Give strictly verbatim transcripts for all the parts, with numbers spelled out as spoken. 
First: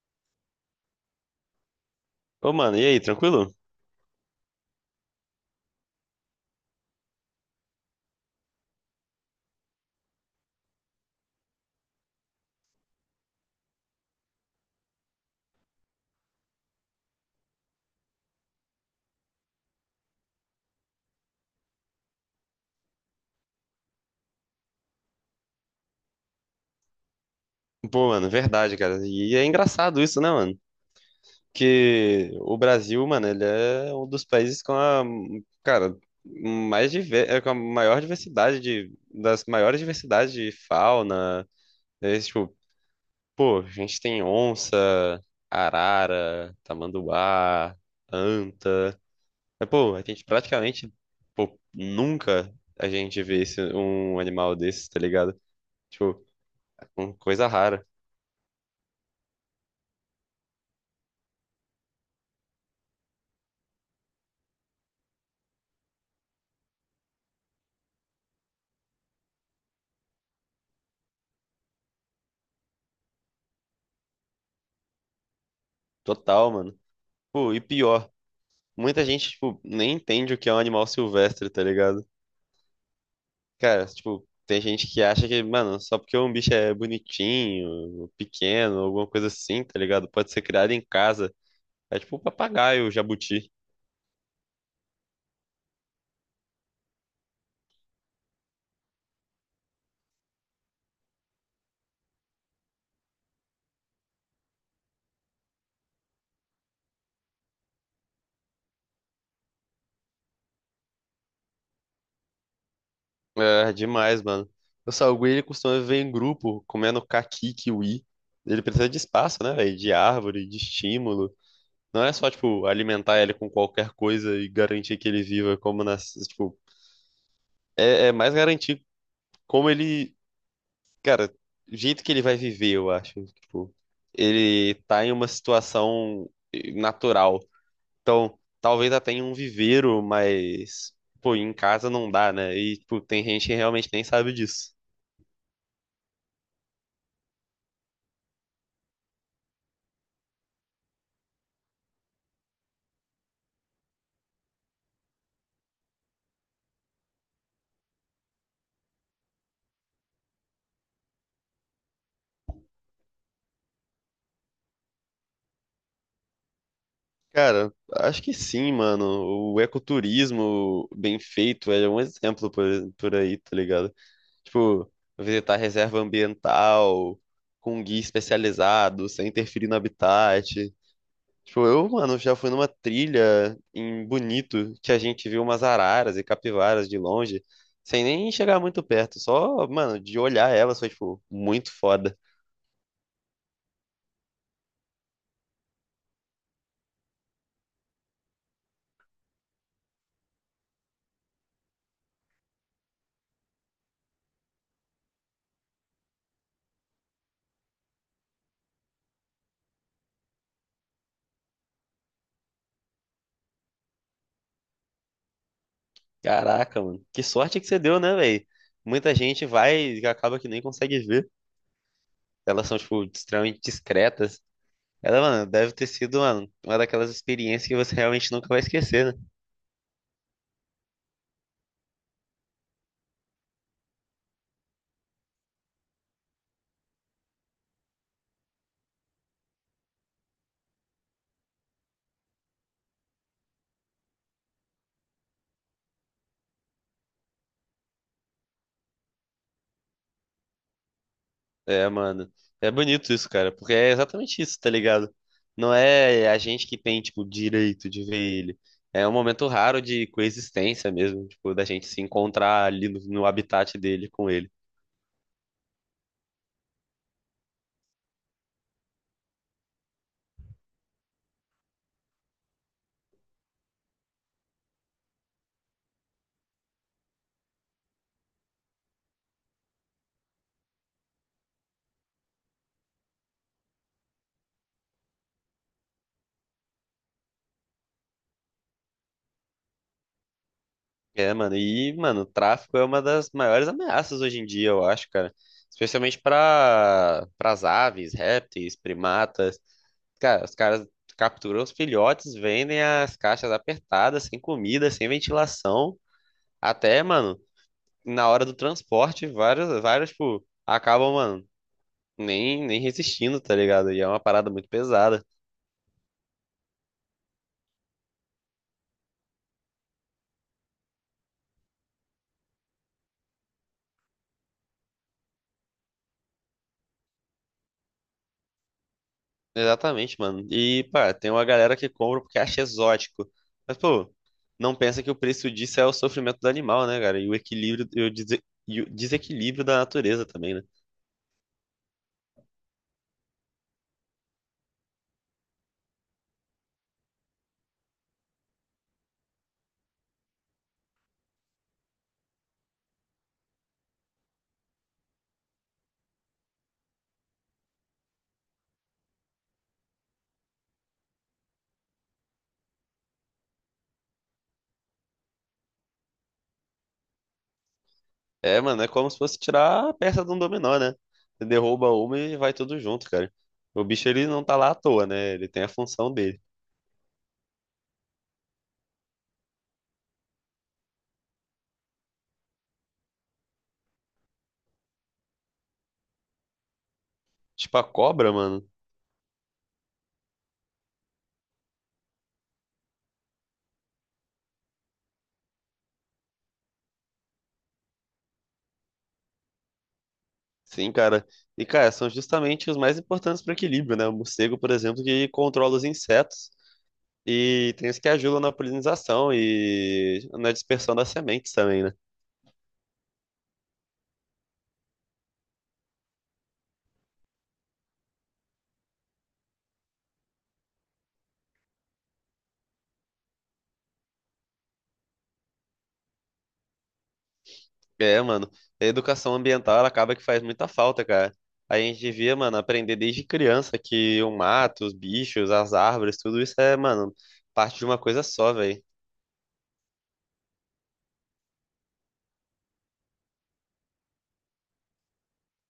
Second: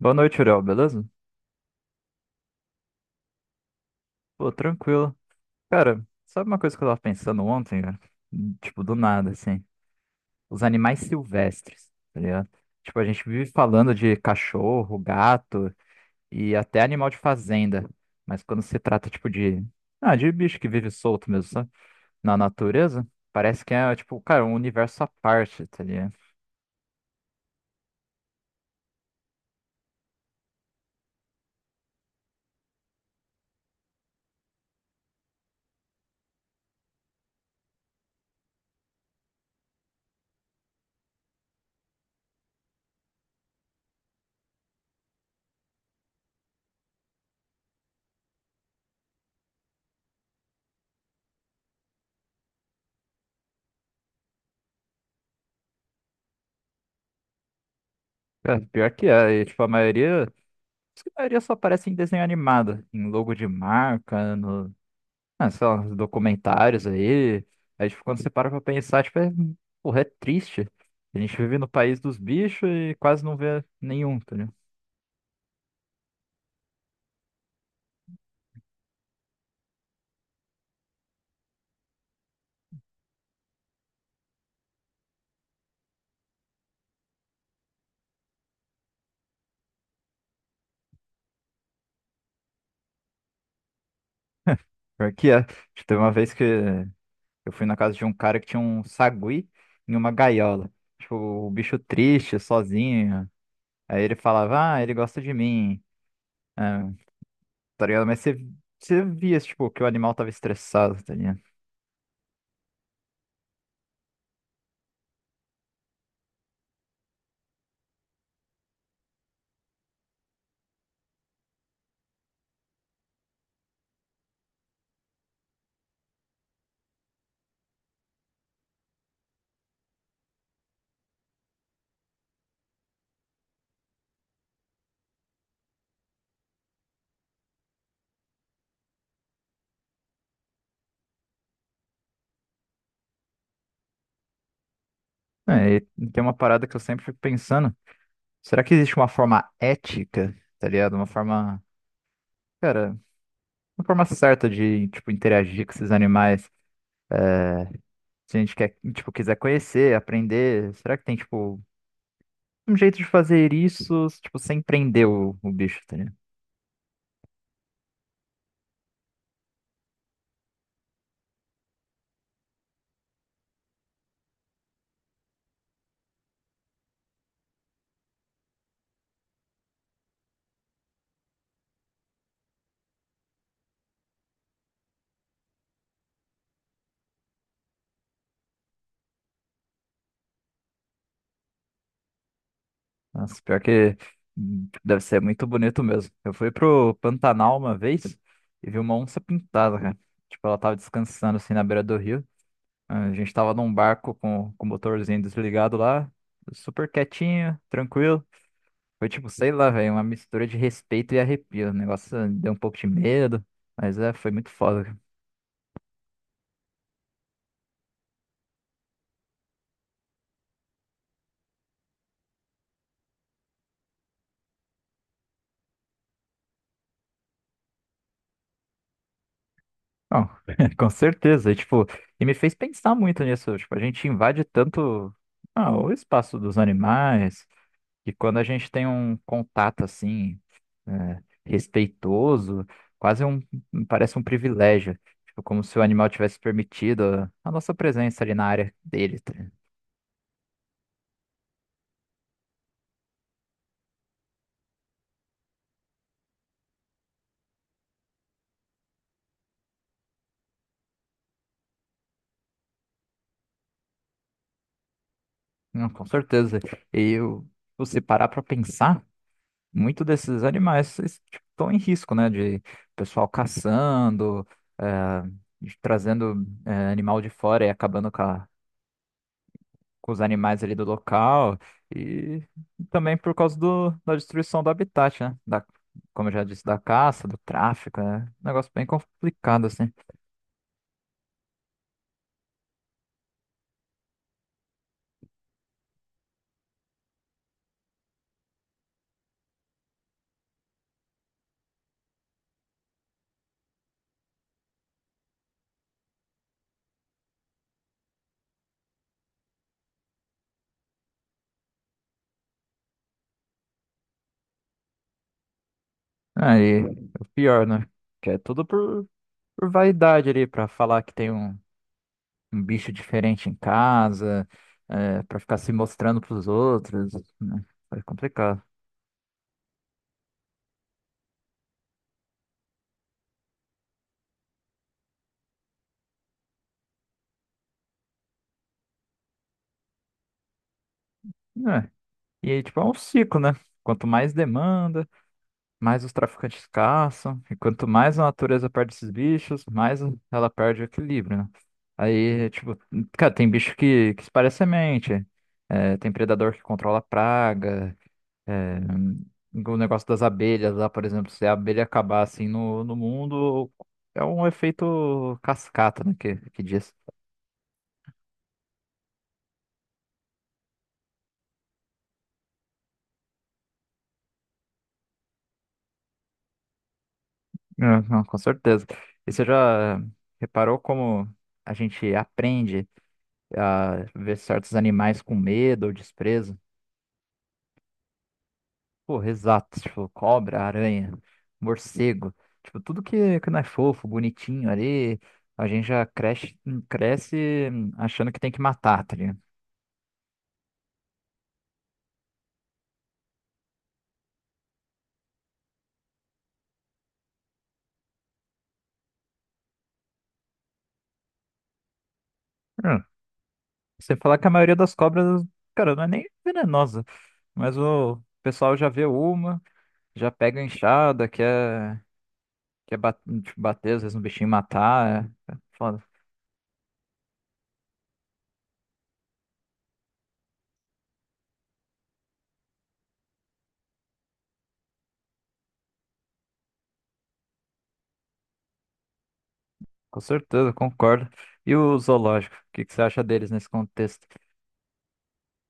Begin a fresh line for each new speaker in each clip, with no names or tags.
Boa noite, Uriel, beleza?
Ô, mano, e aí, tranquilo?
Pô, tranquilo. Cara, sabe uma coisa que eu tava pensando ontem, cara? Hum, Tipo, do nada, assim. Os animais silvestres, tá ligado? Tipo, a gente vive falando de cachorro, gato e até animal de fazenda. Mas quando se trata, tipo, de... Ah, de bicho que vive solto mesmo, sabe? Na natureza, parece que é, tipo, cara, um universo à parte, tá ligado?
Pô, mano, verdade, cara. E é engraçado isso, né, mano? Que o Brasil, mano, ele é um dos países com a, cara, mais diver... é, com a maior diversidade de... das maiores diversidades de fauna. É, tipo, pô, a gente tem onça, arara, tamanduá, anta. Mas, pô, a gente praticamente, pô, nunca a gente vê esse... um animal desses, tá ligado? Tipo, uma coisa rara.
Cara, pior que é. E, tipo, a maioria... Acho que a maioria só aparece em desenho animado. Em logo de marca, ah, sei lá, uns documentários aí. Aí, tipo, quando você para pra pensar, tipo, é, porra, é triste. A gente vive no país dos bichos e quase não vê nenhum, tá ligado?
Total, mano. Pô, e pior, muita gente, tipo, nem entende o que é um animal silvestre, tá ligado? Cara, tipo, tem gente que acha que, mano, só porque um bicho é bonitinho, pequeno, alguma coisa assim, tá ligado? Pode ser criado em casa. É tipo um papagaio, o jabuti.
Pior que é. Tipo, teve uma vez que eu fui na casa de um cara que tinha um sagui em uma gaiola. Tipo, o bicho triste, sozinho. Aí ele falava, ah, ele gosta de mim. Ah, tá ligado? Mas você, você via, tipo, que o animal tava estressado, tá ligado?
É, demais, mano. O salgueiro, ele costuma viver em grupo, comendo caqui, kiwi. Ele precisa de espaço, né, velho? De árvore, de estímulo. Não é só, tipo, alimentar ele com qualquer coisa e garantir que ele viva como nas, tipo, é é mais garantir como ele. Cara, o jeito que ele vai viver, eu acho. Tipo, ele tá em uma situação eh, natural. Então, talvez até em um viveiro, mas, pô, em casa não dá, né? E, tipo, tem gente que realmente nem sabe disso.
É, e tem uma parada que eu sempre fico pensando. Será que existe uma forma ética, tá ligado? Uma forma. Cara, uma forma certa de, tipo, interagir com esses animais. É, se a gente quer, tipo, quiser conhecer, aprender, será que tem, tipo, um jeito de fazer isso, tipo, sem prender o, o bicho, tá ligado?
Cara, acho que sim, mano. O ecoturismo bem feito é um exemplo por, por aí, tá ligado? Tipo, visitar reserva ambiental, com guia especializado, sem interferir no habitat. Tipo, eu, mano, já fui numa trilha em Bonito que a gente viu umas araras e capivaras de longe, sem nem chegar muito perto, só, mano, de olhar elas foi, tipo, muito foda.
Nossa, pior que hum, deve ser muito bonito mesmo. Eu fui pro Pantanal uma vez e vi uma onça pintada, cara. Tipo, ela tava descansando, assim, na beira do rio. A gente tava num barco com, com o motorzinho desligado lá, super quietinho, tranquilo. Foi tipo, sei lá, velho, uma mistura de respeito e arrepio. O negócio deu um pouco de medo, mas é, foi muito foda.
Caraca, mano, que sorte que você deu, né, velho? Muita gente vai e acaba que nem consegue ver. Elas são, tipo, extremamente discretas. Ela, mano, deve ter sido, mano, uma daquelas experiências que você realmente nunca vai esquecer, né?
Não, com certeza. E, tipo, e me fez pensar muito nisso. Tipo, a gente invade tanto, ah, o espaço dos animais, e quando a gente tem um contato assim, é, respeitoso, quase um, parece um privilégio. Tipo, como se o animal tivesse permitido a a nossa presença ali na área dele, tá ligado?
É, mano. É bonito isso, cara, porque é exatamente isso, tá ligado? Não é a gente que tem, tipo, direito de ver ele. É um momento raro de coexistência mesmo, tipo, da gente se encontrar ali no, no habitat dele com ele.
Não, com certeza. E eu, você parar pra pensar. Muito desses animais estão em risco, né? De pessoal caçando, eh, de- trazendo eh, animal de fora e acabando com, a- com os animais ali do local. E também por causa do, da destruição do habitat, né? Da, como eu já disse, da caça, do tráfico, né? Negócio bem complicado, assim.
É, mano, e, mano, o tráfico é uma das maiores ameaças hoje em dia, eu acho, cara. Especialmente para as aves, répteis, primatas. Cara, os caras capturam os filhotes, vendem as caixas apertadas, sem comida, sem ventilação. Até, mano, na hora do transporte, várias, várias, tipo, acabam, mano, nem, nem resistindo, tá ligado? E é uma parada muito pesada.
Aí, o pior, né? Que é tudo por, por vaidade ali, pra falar que tem um. Um bicho diferente em casa, é, para ficar se mostrando pros outros, né? É complicado.
Exatamente, mano. E, pá, tem uma galera que compra porque acha exótico. Mas, pô, não pensa que o preço disso é o sofrimento do animal, né, cara? E o equilíbrio, e o, dese- e o desequilíbrio da natureza também, né?
É. E aí, tipo, é um ciclo, né? Quanto mais demanda, mais os traficantes caçam, e quanto mais a natureza perde esses bichos, mais ela perde o equilíbrio, né? Aí, tipo, cara, tem bicho que, que espalha semente, é, tem predador que controla a praga. É, o negócio das abelhas lá, por exemplo, se a abelha acabar assim no, no mundo, é um efeito cascata, né? Que, que diz.
É, mano, é como se fosse tirar a peça de um dominó, né? Você derruba uma e vai tudo junto, cara. O bicho, ele não tá lá à toa, né? Ele tem a função dele.
É, não, com certeza. E você já reparou como a gente aprende a ver certos animais com medo ou desprezo?
Tipo, a cobra, mano.
Pô, exato, tipo, cobra, aranha, morcego, tipo, tudo que, que não é fofo, bonitinho ali, a gente já cresce, cresce achando que tem que matar, tá ligado?
Sim, cara. E, cara, são justamente os mais importantes para o equilíbrio, né? O morcego, por exemplo, que controla os insetos e tem os que ajudam na polinização e na dispersão das sementes também, né?
Você falar que a maioria das cobras, cara, não é nem venenosa. Mas o pessoal já vê uma, já pega a enxada, quer, quer bat- tipo, bater, às vezes, um bichinho e matar. É, é foda.
É, mano. A educação ambiental, ela acaba que faz muita falta, cara. A gente devia, mano, aprender desde criança que o mato, os bichos, as árvores, tudo isso é, mano, parte de uma coisa só, velho.
Com certeza, concordo. E o zoológico, o que que você acha deles nesse contexto?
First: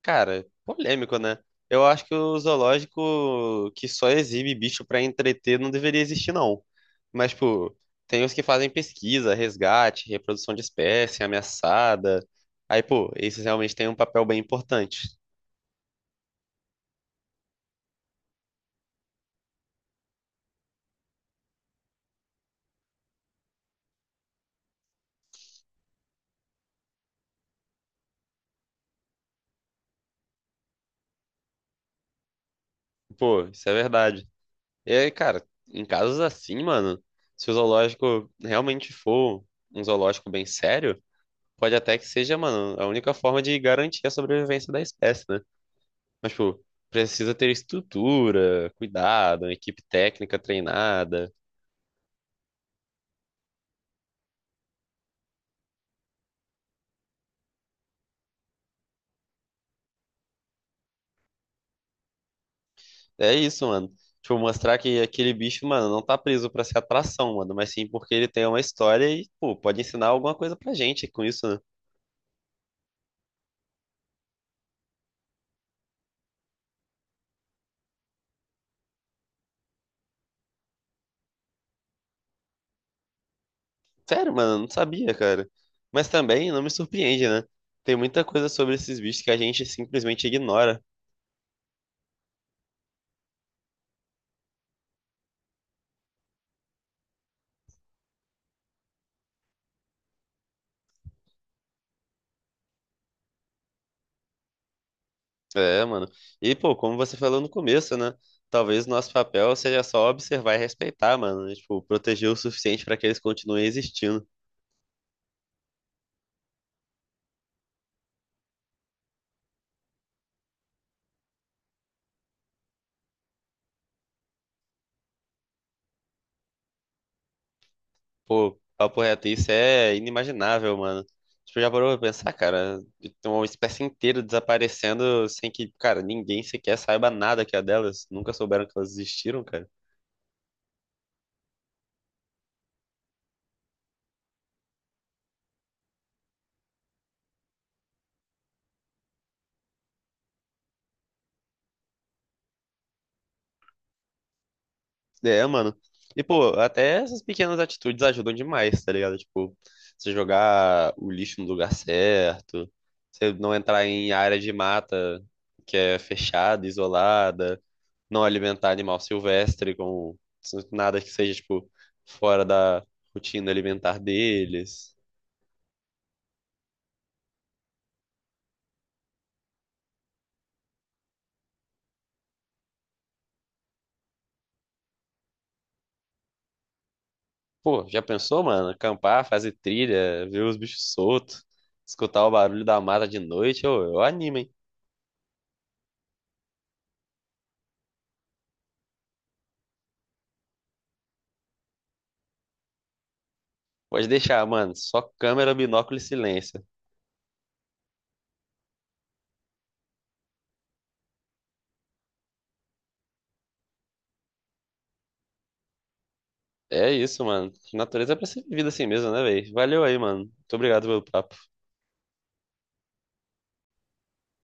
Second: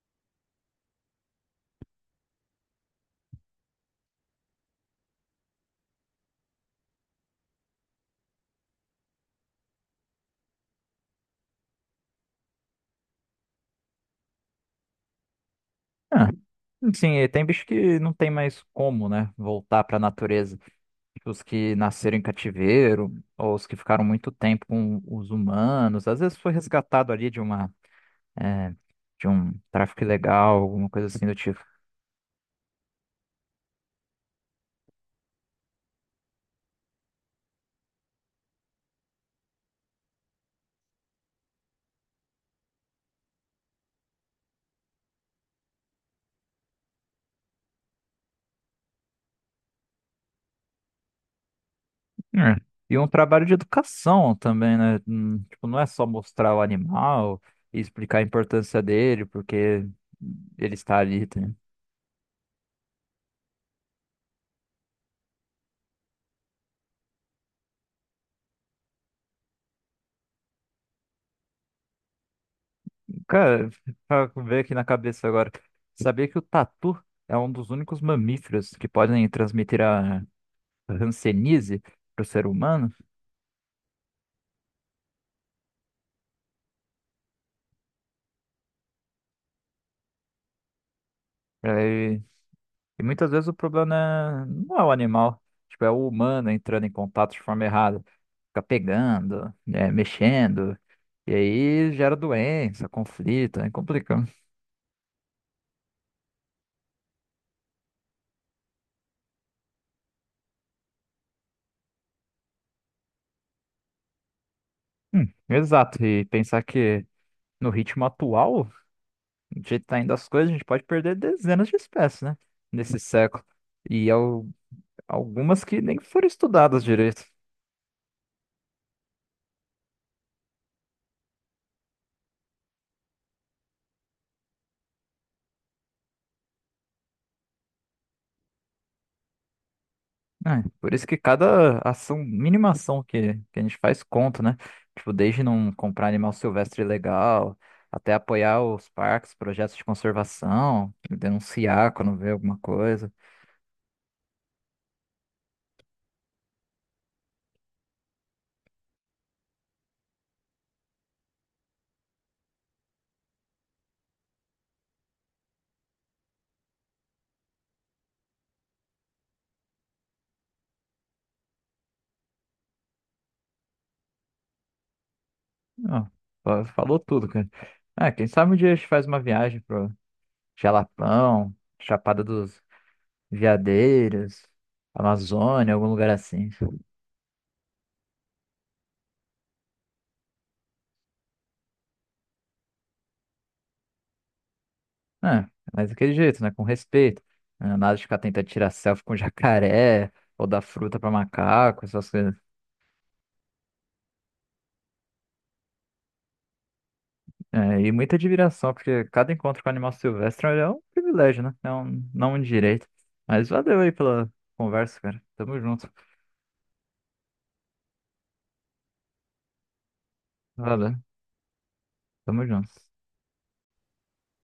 Cara, polêmico, né? Eu acho que o zoológico que só exibe bicho pra entreter não deveria existir, não. Mas, tipo, tem os que fazem pesquisa, resgate, reprodução de espécie ameaçada. Aí, pô, esses realmente têm um papel bem importante.
Ah, sim, e tem bicho que não tem mais como, né, voltar pra natureza. Tipo, os que nasceram em cativeiro, ou os que ficaram muito tempo com os humanos. Às vezes foi resgatado ali de uma. É, de um tráfico ilegal, alguma coisa assim do tipo.
Pô, isso é verdade. E aí, cara, em casos assim, mano, se o zoológico realmente for um zoológico bem sério, pode até que seja, mano, a única forma de garantir a sobrevivência da espécie, né? Mas, tipo, precisa ter estrutura, cuidado, uma equipe técnica treinada.
É. E um trabalho de educação também, né? Hum, Tipo, não é só mostrar o animal e explicar a importância dele, porque ele está ali, tá?
É isso, mano. Tipo, mostrar que aquele bicho, mano, não tá preso pra ser atração, mano, mas sim porque ele tem uma história e, pô, pode ensinar alguma coisa pra gente com isso, né?
Cara, pra ver aqui na cabeça agora. Sabia que o tatu é um dos únicos mamíferos que podem transmitir a hanseníase para o ser humano?
Sério, mano, eu não sabia, cara. Mas também não me surpreende, né? Tem muita coisa sobre esses bichos que a gente simplesmente ignora.
É, e muitas vezes o problema é- não é o animal, tipo, é o humano entrando em contato de forma errada. Fica pegando, né, mexendo, e aí gera doença, conflito, é complicado.
É, mano. E, pô, como você falou no começo, né? Talvez nosso papel seja só observar e respeitar, mano, né? Tipo, proteger o suficiente pra que eles continuem existindo.
Hum, exato, e pensar que no ritmo atual, do jeito que tá indo as coisas, a gente pode perder dezenas de espécies, né, nesse século. E al- algumas que nem foram estudadas direito.
Pô, papo reto, isso é inimaginável, mano. Tipo, já parou pra pensar, cara? Tem uma espécie inteira desaparecendo sem que, cara, ninguém sequer saiba nada que é delas. Nunca souberam que elas existiram, cara.
É, por isso que cada ação, mínima ação que, que a gente faz conta, né? Tipo, desde não comprar animal silvestre ilegal, até apoiar os parques, projetos de conservação, denunciar quando vê alguma coisa.
É, mano. E, pô, até essas pequenas atitudes ajudam demais, tá ligado? Tipo, você jogar o lixo no lugar certo, você não entrar em área de mata que é fechada, isolada. Não alimentar animal silvestre com nada que seja, tipo, fora da rotina alimentar deles.
Não, fa- falou tudo, cara. Ah, quem sabe um dia a gente faz uma viagem pro Jalapão, Chapada dos Veadeiros, Amazônia, algum lugar assim.
Pô, já pensou, mano? Acampar, fazer trilha, ver os bichos soltos, escutar o barulho da mata de noite, eu, eu animo, hein?
É, mas daquele jeito, né? Com respeito. É, nada de ficar tentando tirar selfie com jacaré ou dar fruta pra macaco, essas coisas.
Pode deixar, mano. Só câmera, binóculo e silêncio.
É, e muita admiração, porque cada encontro com animal silvestre é um privilégio, né? É um, não um direito. Mas valeu aí pela conversa, cara. Tamo junto.
É isso, mano. Natureza é pra ser vivida assim mesmo, né, velho? Valeu aí, mano. Muito obrigado
Valeu,
pelo papo.
tamo junto.